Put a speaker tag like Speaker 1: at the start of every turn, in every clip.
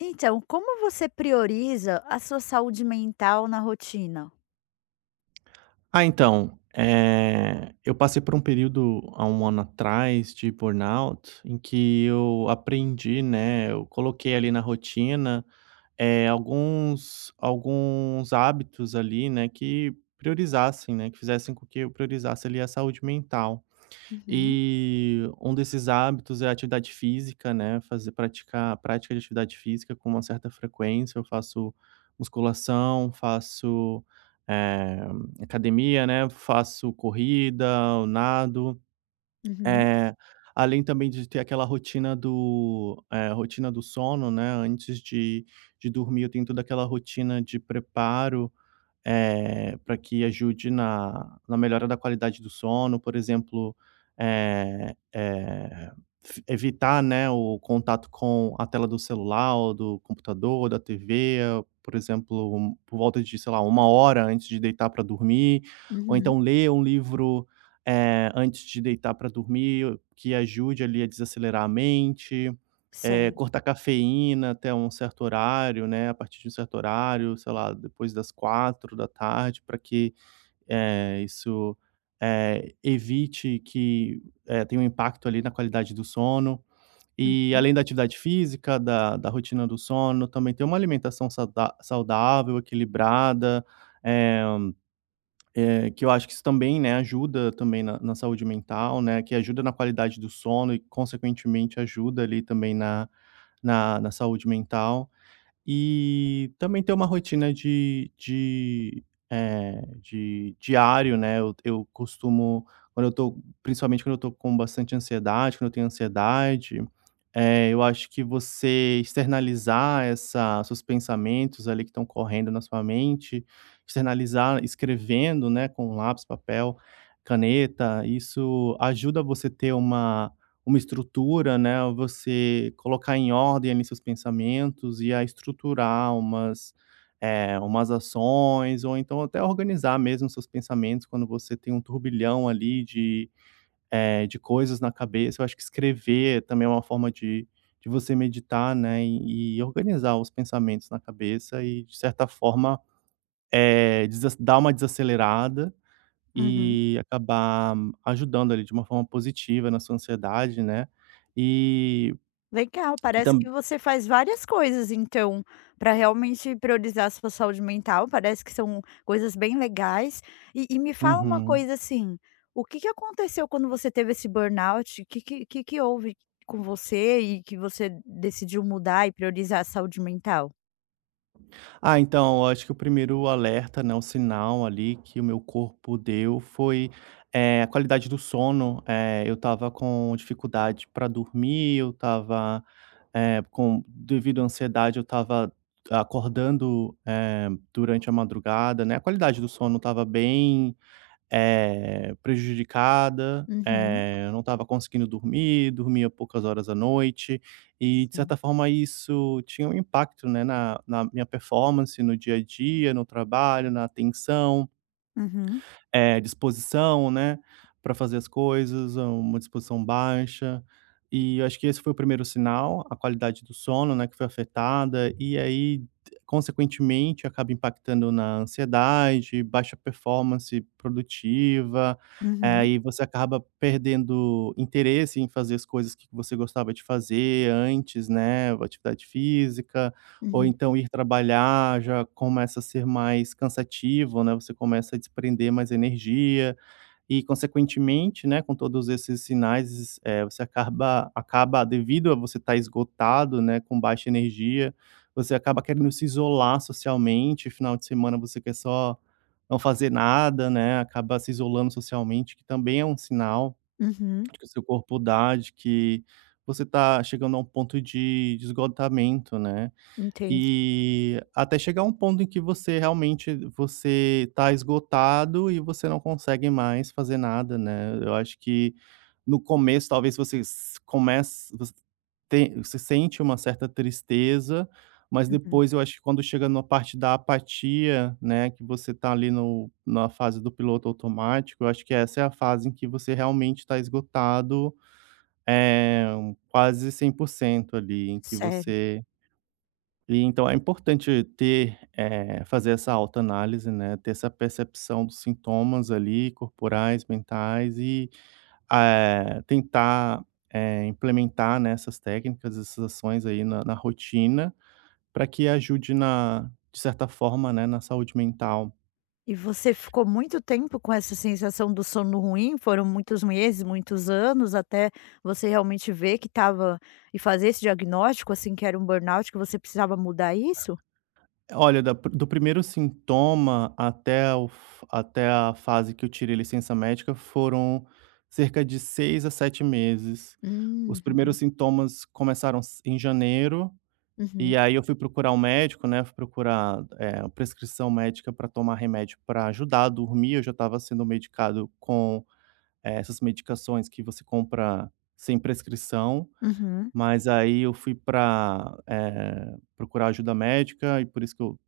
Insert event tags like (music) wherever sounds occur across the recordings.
Speaker 1: Então, como você prioriza a sua saúde mental na rotina?
Speaker 2: Ah, então, eu passei por um período há um ano atrás de burnout, em que eu aprendi, né, eu coloquei ali na rotina, alguns hábitos ali, né, que priorizassem, né, que fizessem com que eu priorizasse ali a saúde mental.
Speaker 1: Uhum,
Speaker 2: E um desses hábitos é a atividade física, né, fazer praticar prática de atividade física com uma certa frequência. Eu faço musculação, faço, eh, academia, né, faço corrida, nado.
Speaker 1: uhum,
Speaker 2: Eh, Além também de ter aquela rotina do, rotina do sono, né, antes de dormir eu tenho toda aquela rotina de preparo para que ajude na melhora da qualidade do sono, por exemplo, eh eh, f evitar, né, o contato com a tela do celular ou do computador, ou da TV, por exemplo, por volta de, sei lá, 1 hora antes de deitar para dormir, ou
Speaker 1: uhum,
Speaker 2: então ler um livro, antes de deitar para dormir, que ajude ali a desacelerar a mente.
Speaker 1: certo.
Speaker 2: Cortar cafeína até um certo horário, né, a partir de um certo horário, sei lá, depois das 4 da tarde, para que, isso, evite que, tenha um impacto ali na qualidade do sono. E
Speaker 1: Uhum,
Speaker 2: além da atividade física, da rotina do sono, também ter uma alimentação sauda saudável, equilibrada, eh que eu acho que isso também, né, ajuda também na saúde mental, né, que ajuda na qualidade do sono e consequentemente ajuda ali também na saúde mental. E também ter uma rotina de diário, né, eu costumo quando eu tô com bastante ansiedade, quando eu tenho ansiedade, eu acho que você externalizar essa seus pensamentos ali que estão correndo na sua mente, externalizar escrevendo, né, com lápis, papel, caneta, isso ajuda você ter uma estrutura, né, você colocar em ordem ali seus pensamentos e a estruturar umas ações ou então até organizar mesmo seus pensamentos quando você tem um turbilhão ali de coisas na cabeça. Eu acho que escrever também é uma forma de você meditar, né, e organizar os pensamentos na cabeça e, de certa forma, dar uma desacelerada
Speaker 1: uhum.
Speaker 2: e acabar ajudando ali de uma forma positiva na sua ansiedade, né. E
Speaker 1: Legal, parece que
Speaker 2: tam
Speaker 1: você faz várias coisas, então, para realmente priorizar a sua saúde mental, parece que são coisas bem legais. E me fala uma
Speaker 2: Uhum.
Speaker 1: coisa assim, o que que aconteceu quando você teve esse burnout? O que que houve com você e que você decidiu mudar e priorizar a saúde mental?
Speaker 2: Ah, então, eu acho que o primeiro alerta, né, o sinal ali que o meu corpo deu foi, a qualidade do sono. Eu tava com dificuldade para dormir, eu tava eh, com devido à ansiedade, eu tava acordando, durante a madrugada, né. A qualidade do sono tava bem prejudicada,
Speaker 1: Uhum,
Speaker 2: eu não estava conseguindo dormir, dormia poucas horas à noite e, de
Speaker 1: sim.
Speaker 2: certa forma, isso tinha um impacto, né, na minha performance, no dia a dia, no trabalho, na atenção.
Speaker 1: Uhum,
Speaker 2: É, disposição, né, para fazer as coisas, uma disposição baixa. E eu acho que esse foi o primeiro sinal, a qualidade do sono, né, que foi afetada, e aí, consequentemente, acaba impactando na ansiedade, baixa performance produtiva,
Speaker 1: uhum.
Speaker 2: e você acaba perdendo interesse em fazer as coisas que você gostava de fazer antes, né, atividade física. Ou
Speaker 1: Uhum,
Speaker 2: então ir trabalhar já começa a ser mais cansativo, né, você começa a desprender mais energia e consequentemente, né, com todos esses sinais, você acaba devido a você estar esgotado, né, com baixa energia, você acaba querendo se isolar socialmente, final de semana você quer só não fazer nada, né, acaba se isolando socialmente, que também é um sinal
Speaker 1: uhum,
Speaker 2: que o seu corpo dá de que você está chegando a um ponto de esgotamento, né.
Speaker 1: entendi.
Speaker 2: E até chegar um ponto em que você realmente você tá esgotado e você não consegue mais fazer nada, né. Eu acho que no começo talvez você s comece você tem você sente uma certa tristeza, mas
Speaker 1: Uhum,
Speaker 2: depois eu acho que quando chega na parte da apatia, né, que você tá ali no na fase do piloto automático, eu acho que essa é a fase em que você realmente está esgotado, é quase 100% ali, em que
Speaker 1: certo.
Speaker 2: você e então é importante ter, fazer essa autoanálise, né, ter essa percepção dos sintomas ali corporais, mentais e, tentar, implementar, né, essas técnicas, essas ações aí na rotina, para que ajude na de certa forma, né, na saúde mental.
Speaker 1: E você ficou muito tempo com essa sensação do sono ruim? Foram muitos meses, muitos anos, até você realmente ver que estava e fazer esse diagnóstico, assim, que era um burnout, que você precisava mudar isso?
Speaker 2: Olha, da do primeiro sintoma até o f até a fase que eu tirei licença médica foram cerca de 6 a 7 meses. Os
Speaker 1: Hum,
Speaker 2: primeiros sintomas começaram s em janeiro,
Speaker 1: uhum,
Speaker 2: e aí eu fui procurar um médico, né, fui procurar, prescrição médica para tomar remédio para ajudar a dormir, eu já estava sendo medicado com, essas medicações que você compra sem prescrição,
Speaker 1: uhum.
Speaker 2: mas aí eu fui para procurar ajuda médica e por isso que eu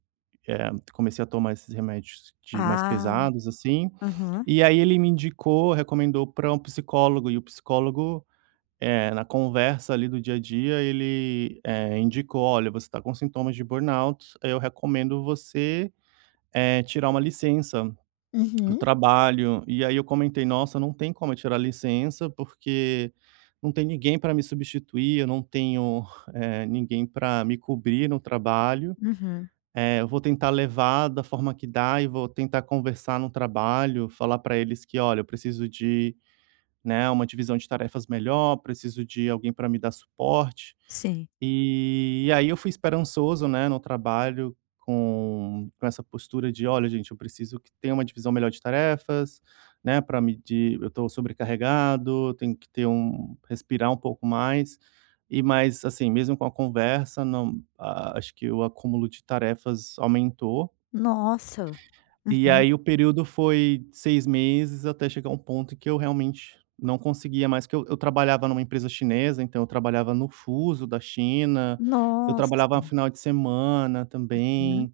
Speaker 2: comecei a tomar esses remédios de mais
Speaker 1: Ah,
Speaker 2: pesados, assim,
Speaker 1: aham.
Speaker 2: e aí ele me indicou, recomendou para um psicólogo, e o psicólogo, na conversa ali do dia a dia, ele, indicou: "Olha, você está com sintomas de burnout, eu recomendo você, tirar uma licença do
Speaker 1: Uhum,
Speaker 2: trabalho". E aí eu comentei: "Nossa, não tem como eu tirar licença, porque não tem ninguém para me substituir, eu não tenho, (laughs) ninguém para me cobrir no trabalho".
Speaker 1: uhum,
Speaker 2: Eu vou tentar levar da forma que dá e vou tentar conversar no trabalho, falar para eles que: "Olha, eu preciso de né, uma divisão de tarefas melhor, preciso de alguém para me dar suporte.
Speaker 1: sim.
Speaker 2: E aí eu fui esperançoso, né, no trabalho com essa postura de: "Olha, gente, eu preciso que tenha uma divisão melhor de tarefas, né, para me de eu estou sobrecarregado, tenho que ter um respirar um pouco mais". E mas, assim, mesmo com a conversa, não a acho que o acúmulo de tarefas aumentou.
Speaker 1: Nossa.
Speaker 2: E
Speaker 1: Uhum.
Speaker 2: aí o período foi 6 meses até chegar um ponto em que eu realmente não conseguia mais, que eu trabalhava numa empresa chinesa, então eu trabalhava no fuso da China, eu trabalhava
Speaker 1: Nossa.
Speaker 2: no final de semana
Speaker 1: Uhum.
Speaker 2: também,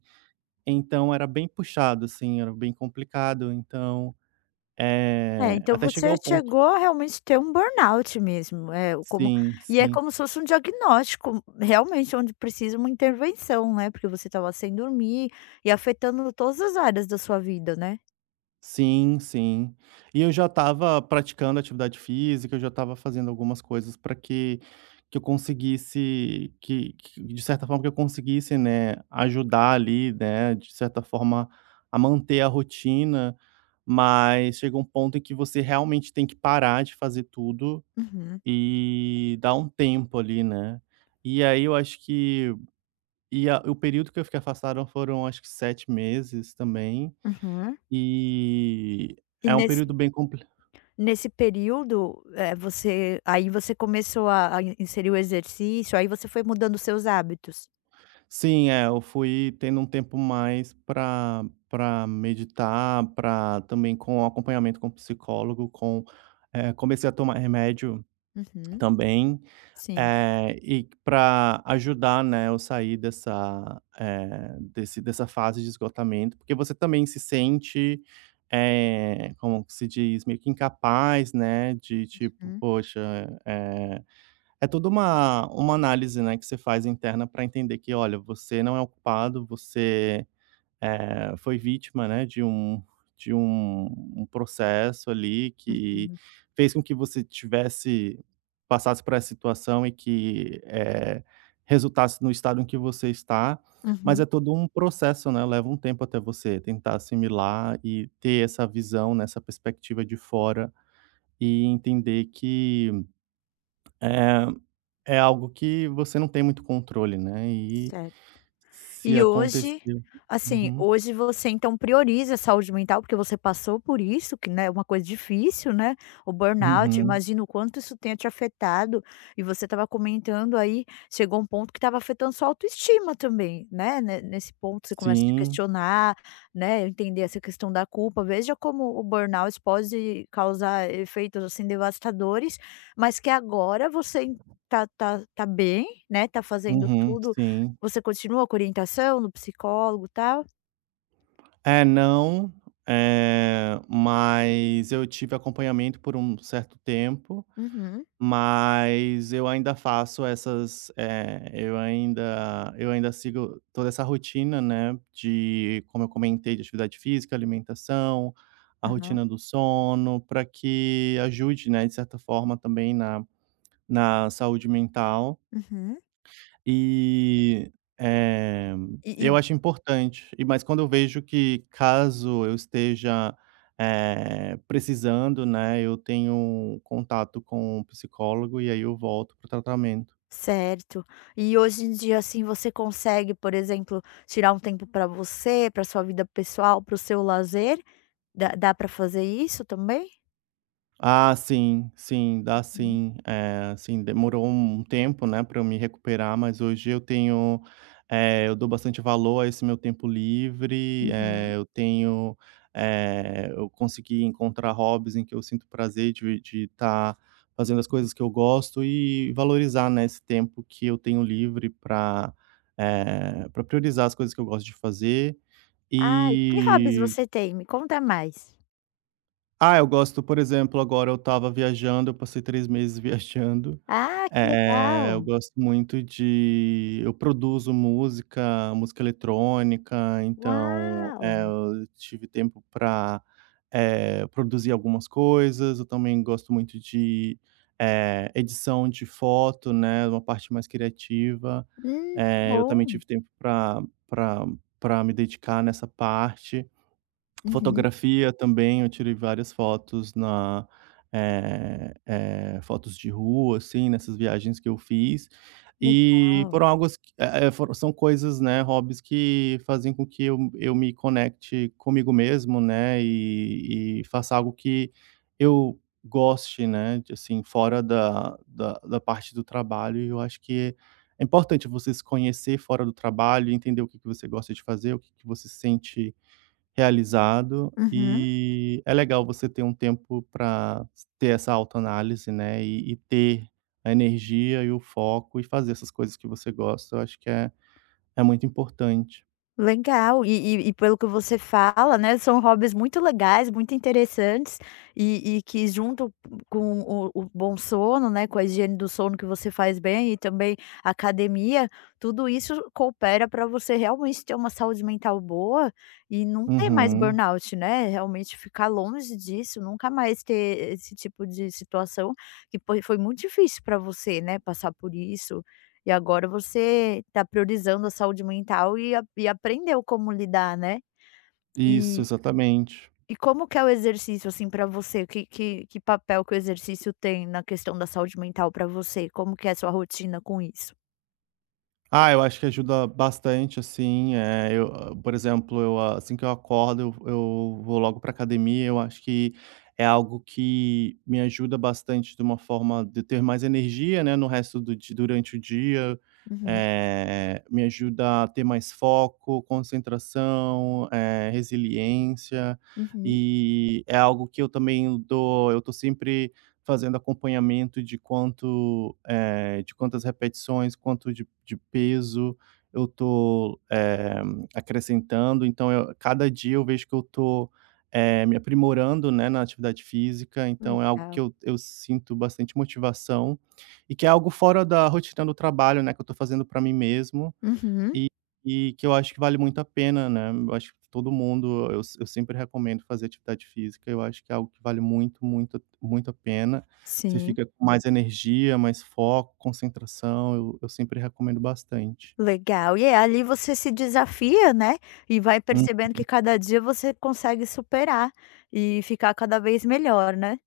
Speaker 2: então era bem puxado, assim, era bem complicado, então,
Speaker 1: É, então
Speaker 2: até chegar
Speaker 1: você
Speaker 2: ao ponto.
Speaker 1: chegou a realmente ter um burnout mesmo. É o como
Speaker 2: Sim,
Speaker 1: e é
Speaker 2: sim.
Speaker 1: como se fosse um diagnóstico realmente onde precisa uma intervenção, né, porque você estava sem dormir e afetando todas as áreas da sua vida, né?
Speaker 2: Sim, sim. E eu já estava praticando atividade física, eu já estava fazendo algumas coisas para que que eu conseguisse que de certa forma que eu conseguisse, né, ajudar ali, né, de certa forma a manter a rotina, mas chega um ponto em que você realmente tem que parar de fazer tudo
Speaker 1: Uhum,
Speaker 2: e dar um tempo ali, né. E aí eu acho que e a o período que eu fiquei afastado foram acho que 7 meses também.
Speaker 1: uhum.
Speaker 2: E
Speaker 1: E
Speaker 2: é um
Speaker 1: nesse
Speaker 2: período bem complicado.
Speaker 1: nesse período, é você aí você começou a inserir o exercício, aí você foi mudando os seus hábitos?
Speaker 2: Sim, é, eu fui tendo um tempo mais para meditar, para também com acompanhamento com psicólogo, com comecei a tomar remédio
Speaker 1: Uhum,
Speaker 2: também,
Speaker 1: sim.
Speaker 2: e para ajudar, né, eu sair dessa, eh, desse dessa fase de esgotamento, porque você também se sente, como que se diz, meio que incapaz, né, de tipo:
Speaker 1: Uhum,
Speaker 2: "Poxa, eh" É toda uma análise, né, que você faz interna para entender que: "Olha, você não é o culpado, você, foi vítima, né, de um processo ali que
Speaker 1: uhum,
Speaker 2: fez com que você tivesse passasse por essa situação e que, resultasse no estado em que você está". Mas
Speaker 1: uhum,
Speaker 2: é todo um processo, né, leva um tempo até você tentar assimilar e ter essa visão, nessa perspectiva de fora e entender que, eh é algo que você não tem muito controle, né, e
Speaker 1: certo.
Speaker 2: se
Speaker 1: E hoje,
Speaker 2: aconteceu.
Speaker 1: assim,
Speaker 2: Uhum.
Speaker 1: hoje você então prioriza a saúde mental, porque você passou por isso, que, né, é uma coisa difícil, né, o burnout,
Speaker 2: Uhum.
Speaker 1: imagino o quanto isso tenha te afetado, e você estava comentando aí, chegou um ponto que estava afetando sua autoestima também, né, ne nesse ponto você começa a se
Speaker 2: Sim.
Speaker 1: questionar, né, entender essa questão da culpa, veja como o burnout pode causar efeitos, assim, devastadores, mas que agora você tá bem, né, tá fazendo
Speaker 2: Uhum.
Speaker 1: tudo.
Speaker 2: Sim.
Speaker 1: Você continua com orientação no psicólogo, e tal?
Speaker 2: É, não, mas eu tive acompanhamento por um certo tempo,
Speaker 1: Uhum.
Speaker 2: mas eu ainda faço essas, eu ainda sigo toda essa rotina, né, de como eu comentei, de atividade física, alimentação, a
Speaker 1: Aham.
Speaker 2: rotina do sono, pra que ajude, né, de certa forma também na saúde mental
Speaker 1: Uhum.
Speaker 2: e, eh,
Speaker 1: E
Speaker 2: eu acho importante. E mas quando eu vejo que caso eu esteja, precisando, né, eu tenho contato com o psicólogo e aí eu volto para o tratamento.
Speaker 1: certo. E hoje em dia, assim, você consegue, por exemplo, tirar um tempo para você, para sua vida pessoal, para o seu lazer? Dá pra fazer isso também?
Speaker 2: Ah, sim, sim, dá
Speaker 1: Uhum.
Speaker 2: sim. Assim, demorou um tempo, né, para eu me recuperar, mas hoje eu tenho, eu dou bastante valor a esse meu tempo livre,
Speaker 1: Uhum.
Speaker 2: eu tenho, eu consegui encontrar hobbies em que eu sinto prazer de estar fazendo as coisas que eu gosto e valorizar, né, esse tempo que eu tenho livre para priorizar as coisas que eu gosto de fazer.
Speaker 1: Ai, que hobbies
Speaker 2: E,
Speaker 1: você tem? Me conta mais.
Speaker 2: ah, eu gosto, por exemplo, agora eu estava viajando, eu passei 3 meses (laughs) viajando,
Speaker 1: Ah, que legal.
Speaker 2: eu gosto muito de eu produzo música, música eletrônica, então,
Speaker 1: Uau!
Speaker 2: eu tive tempo para produzir algumas coisas, eu também gosto muito de, edição de foto, né, uma parte mais criativa,
Speaker 1: Que
Speaker 2: eu também
Speaker 1: bom.
Speaker 2: tive tempo para para pra me dedicar nessa parte.
Speaker 1: Uhum.
Speaker 2: Fotografia também, eu tirei várias fotos na fotos de rua, assim, nessas viagens que eu fiz, e
Speaker 1: Legal.
Speaker 2: foram algo s eh eh, foram são coisas, né, hobbies que fazem com que eu me conecte comigo mesmo, né, e faça algo que eu goste, né, de assim, fora da parte do trabalho, e eu acho que é importante você se conhecer fora do trabalho, entender o que que você gosta de fazer, o que que você sente realizado
Speaker 1: Uhum.
Speaker 2: e é legal você ter um tempo para ter essa autoanálise, né, e ter a energia e o foco e fazer essas coisas que você gosta, eu acho que é muito importante.
Speaker 1: Legal, e pelo que você fala, né, são hobbies muito legais, muito interessantes, e que junto com o bom sono, né, com a higiene do sono que você faz bem e também a academia, tudo isso coopera para você realmente ter uma saúde mental boa e não ter mais
Speaker 2: Uhum.
Speaker 1: burnout, né, realmente ficar longe disso, nunca mais ter esse tipo de situação que foi muito difícil para você, né, passar por isso e agora você está priorizando a saúde mental e aprendeu como lidar, né.
Speaker 2: Isso,
Speaker 1: E
Speaker 2: exatamente.
Speaker 1: e como que é o exercício, assim, para você? Que que papel que o exercício tem na questão da saúde mental para você? Como que é a sua rotina com isso?
Speaker 2: Ah, eu acho que ajuda bastante, assim, eu, ah, por exemplo, eu, ah, assim que eu acordo, eu vou logo para academia, eu acho que é algo que me ajuda bastante de uma forma de ter mais energia, né, no resto do di durante o dia,
Speaker 1: Uhum,
Speaker 2: me ajuda a ter mais foco, concentração, resiliência,
Speaker 1: uhum.
Speaker 2: e é algo que eu também dou eu tô sempre fazendo acompanhamento de quanto, de quantas repetições, quanto de peso eu tô, acrescentando. Então eu cada dia eu vejo que eu tô, me aprimorando, né, na atividade física, então é algo
Speaker 1: Legal.
Speaker 2: que eu sinto bastante motivação, e que é algo fora da rotina do trabalho, né, que eu tô fazendo para mim mesmo.
Speaker 1: Uhum.
Speaker 2: E e que eu acho que vale muito a pena, né, eu acho que todo mundo eu sempre recomendo fazer atividade física, eu acho que é algo que vale muito, muito, muito a pena. Você
Speaker 1: Sim.
Speaker 2: fica com mais energia, mais foco, concentração, eu sempre recomendo bastante.
Speaker 1: Legal. E é ali você se desafia, né, e vai
Speaker 2: Hum,
Speaker 1: percebendo que cada dia você consegue superar e ficar cada vez melhor, né.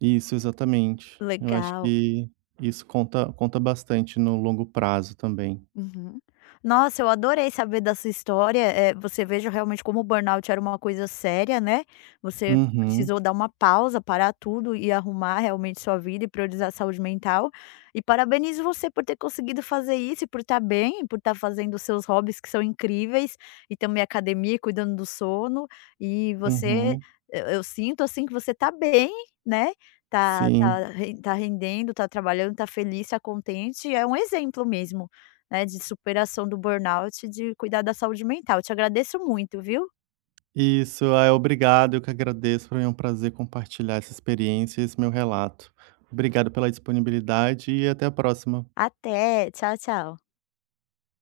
Speaker 2: isso, exatamente. Eu acho
Speaker 1: Legal.
Speaker 2: que isso conta bastante no longo prazo também.
Speaker 1: Uhum. Nossa, eu adorei saber da sua história, você veja realmente como o burnout era uma coisa séria, né, você
Speaker 2: Uhum.
Speaker 1: precisou dar uma pausa, parar tudo e arrumar realmente sua vida e priorizar a saúde mental. E parabenizo você por ter conseguido fazer isso e por estar bem, por estar fazendo os seus hobbies que são incríveis, e também academia, cuidando do sono, e você
Speaker 2: Uhum.
Speaker 1: eu sinto, assim, que você está bem, né, está
Speaker 2: Sim.
Speaker 1: está ren está rendendo, está trabalhando, está feliz, está contente, é um exemplo mesmo, né, de superação do burnout e de cuidar da saúde mental. Te agradeço muito, viu.
Speaker 2: Isso, é obrigado, eu que agradeço, pra mim é um prazer compartilhar essa experiência e esse meu relato. Obrigado pela disponibilidade e até a próxima.
Speaker 1: Até, tchau, tchau.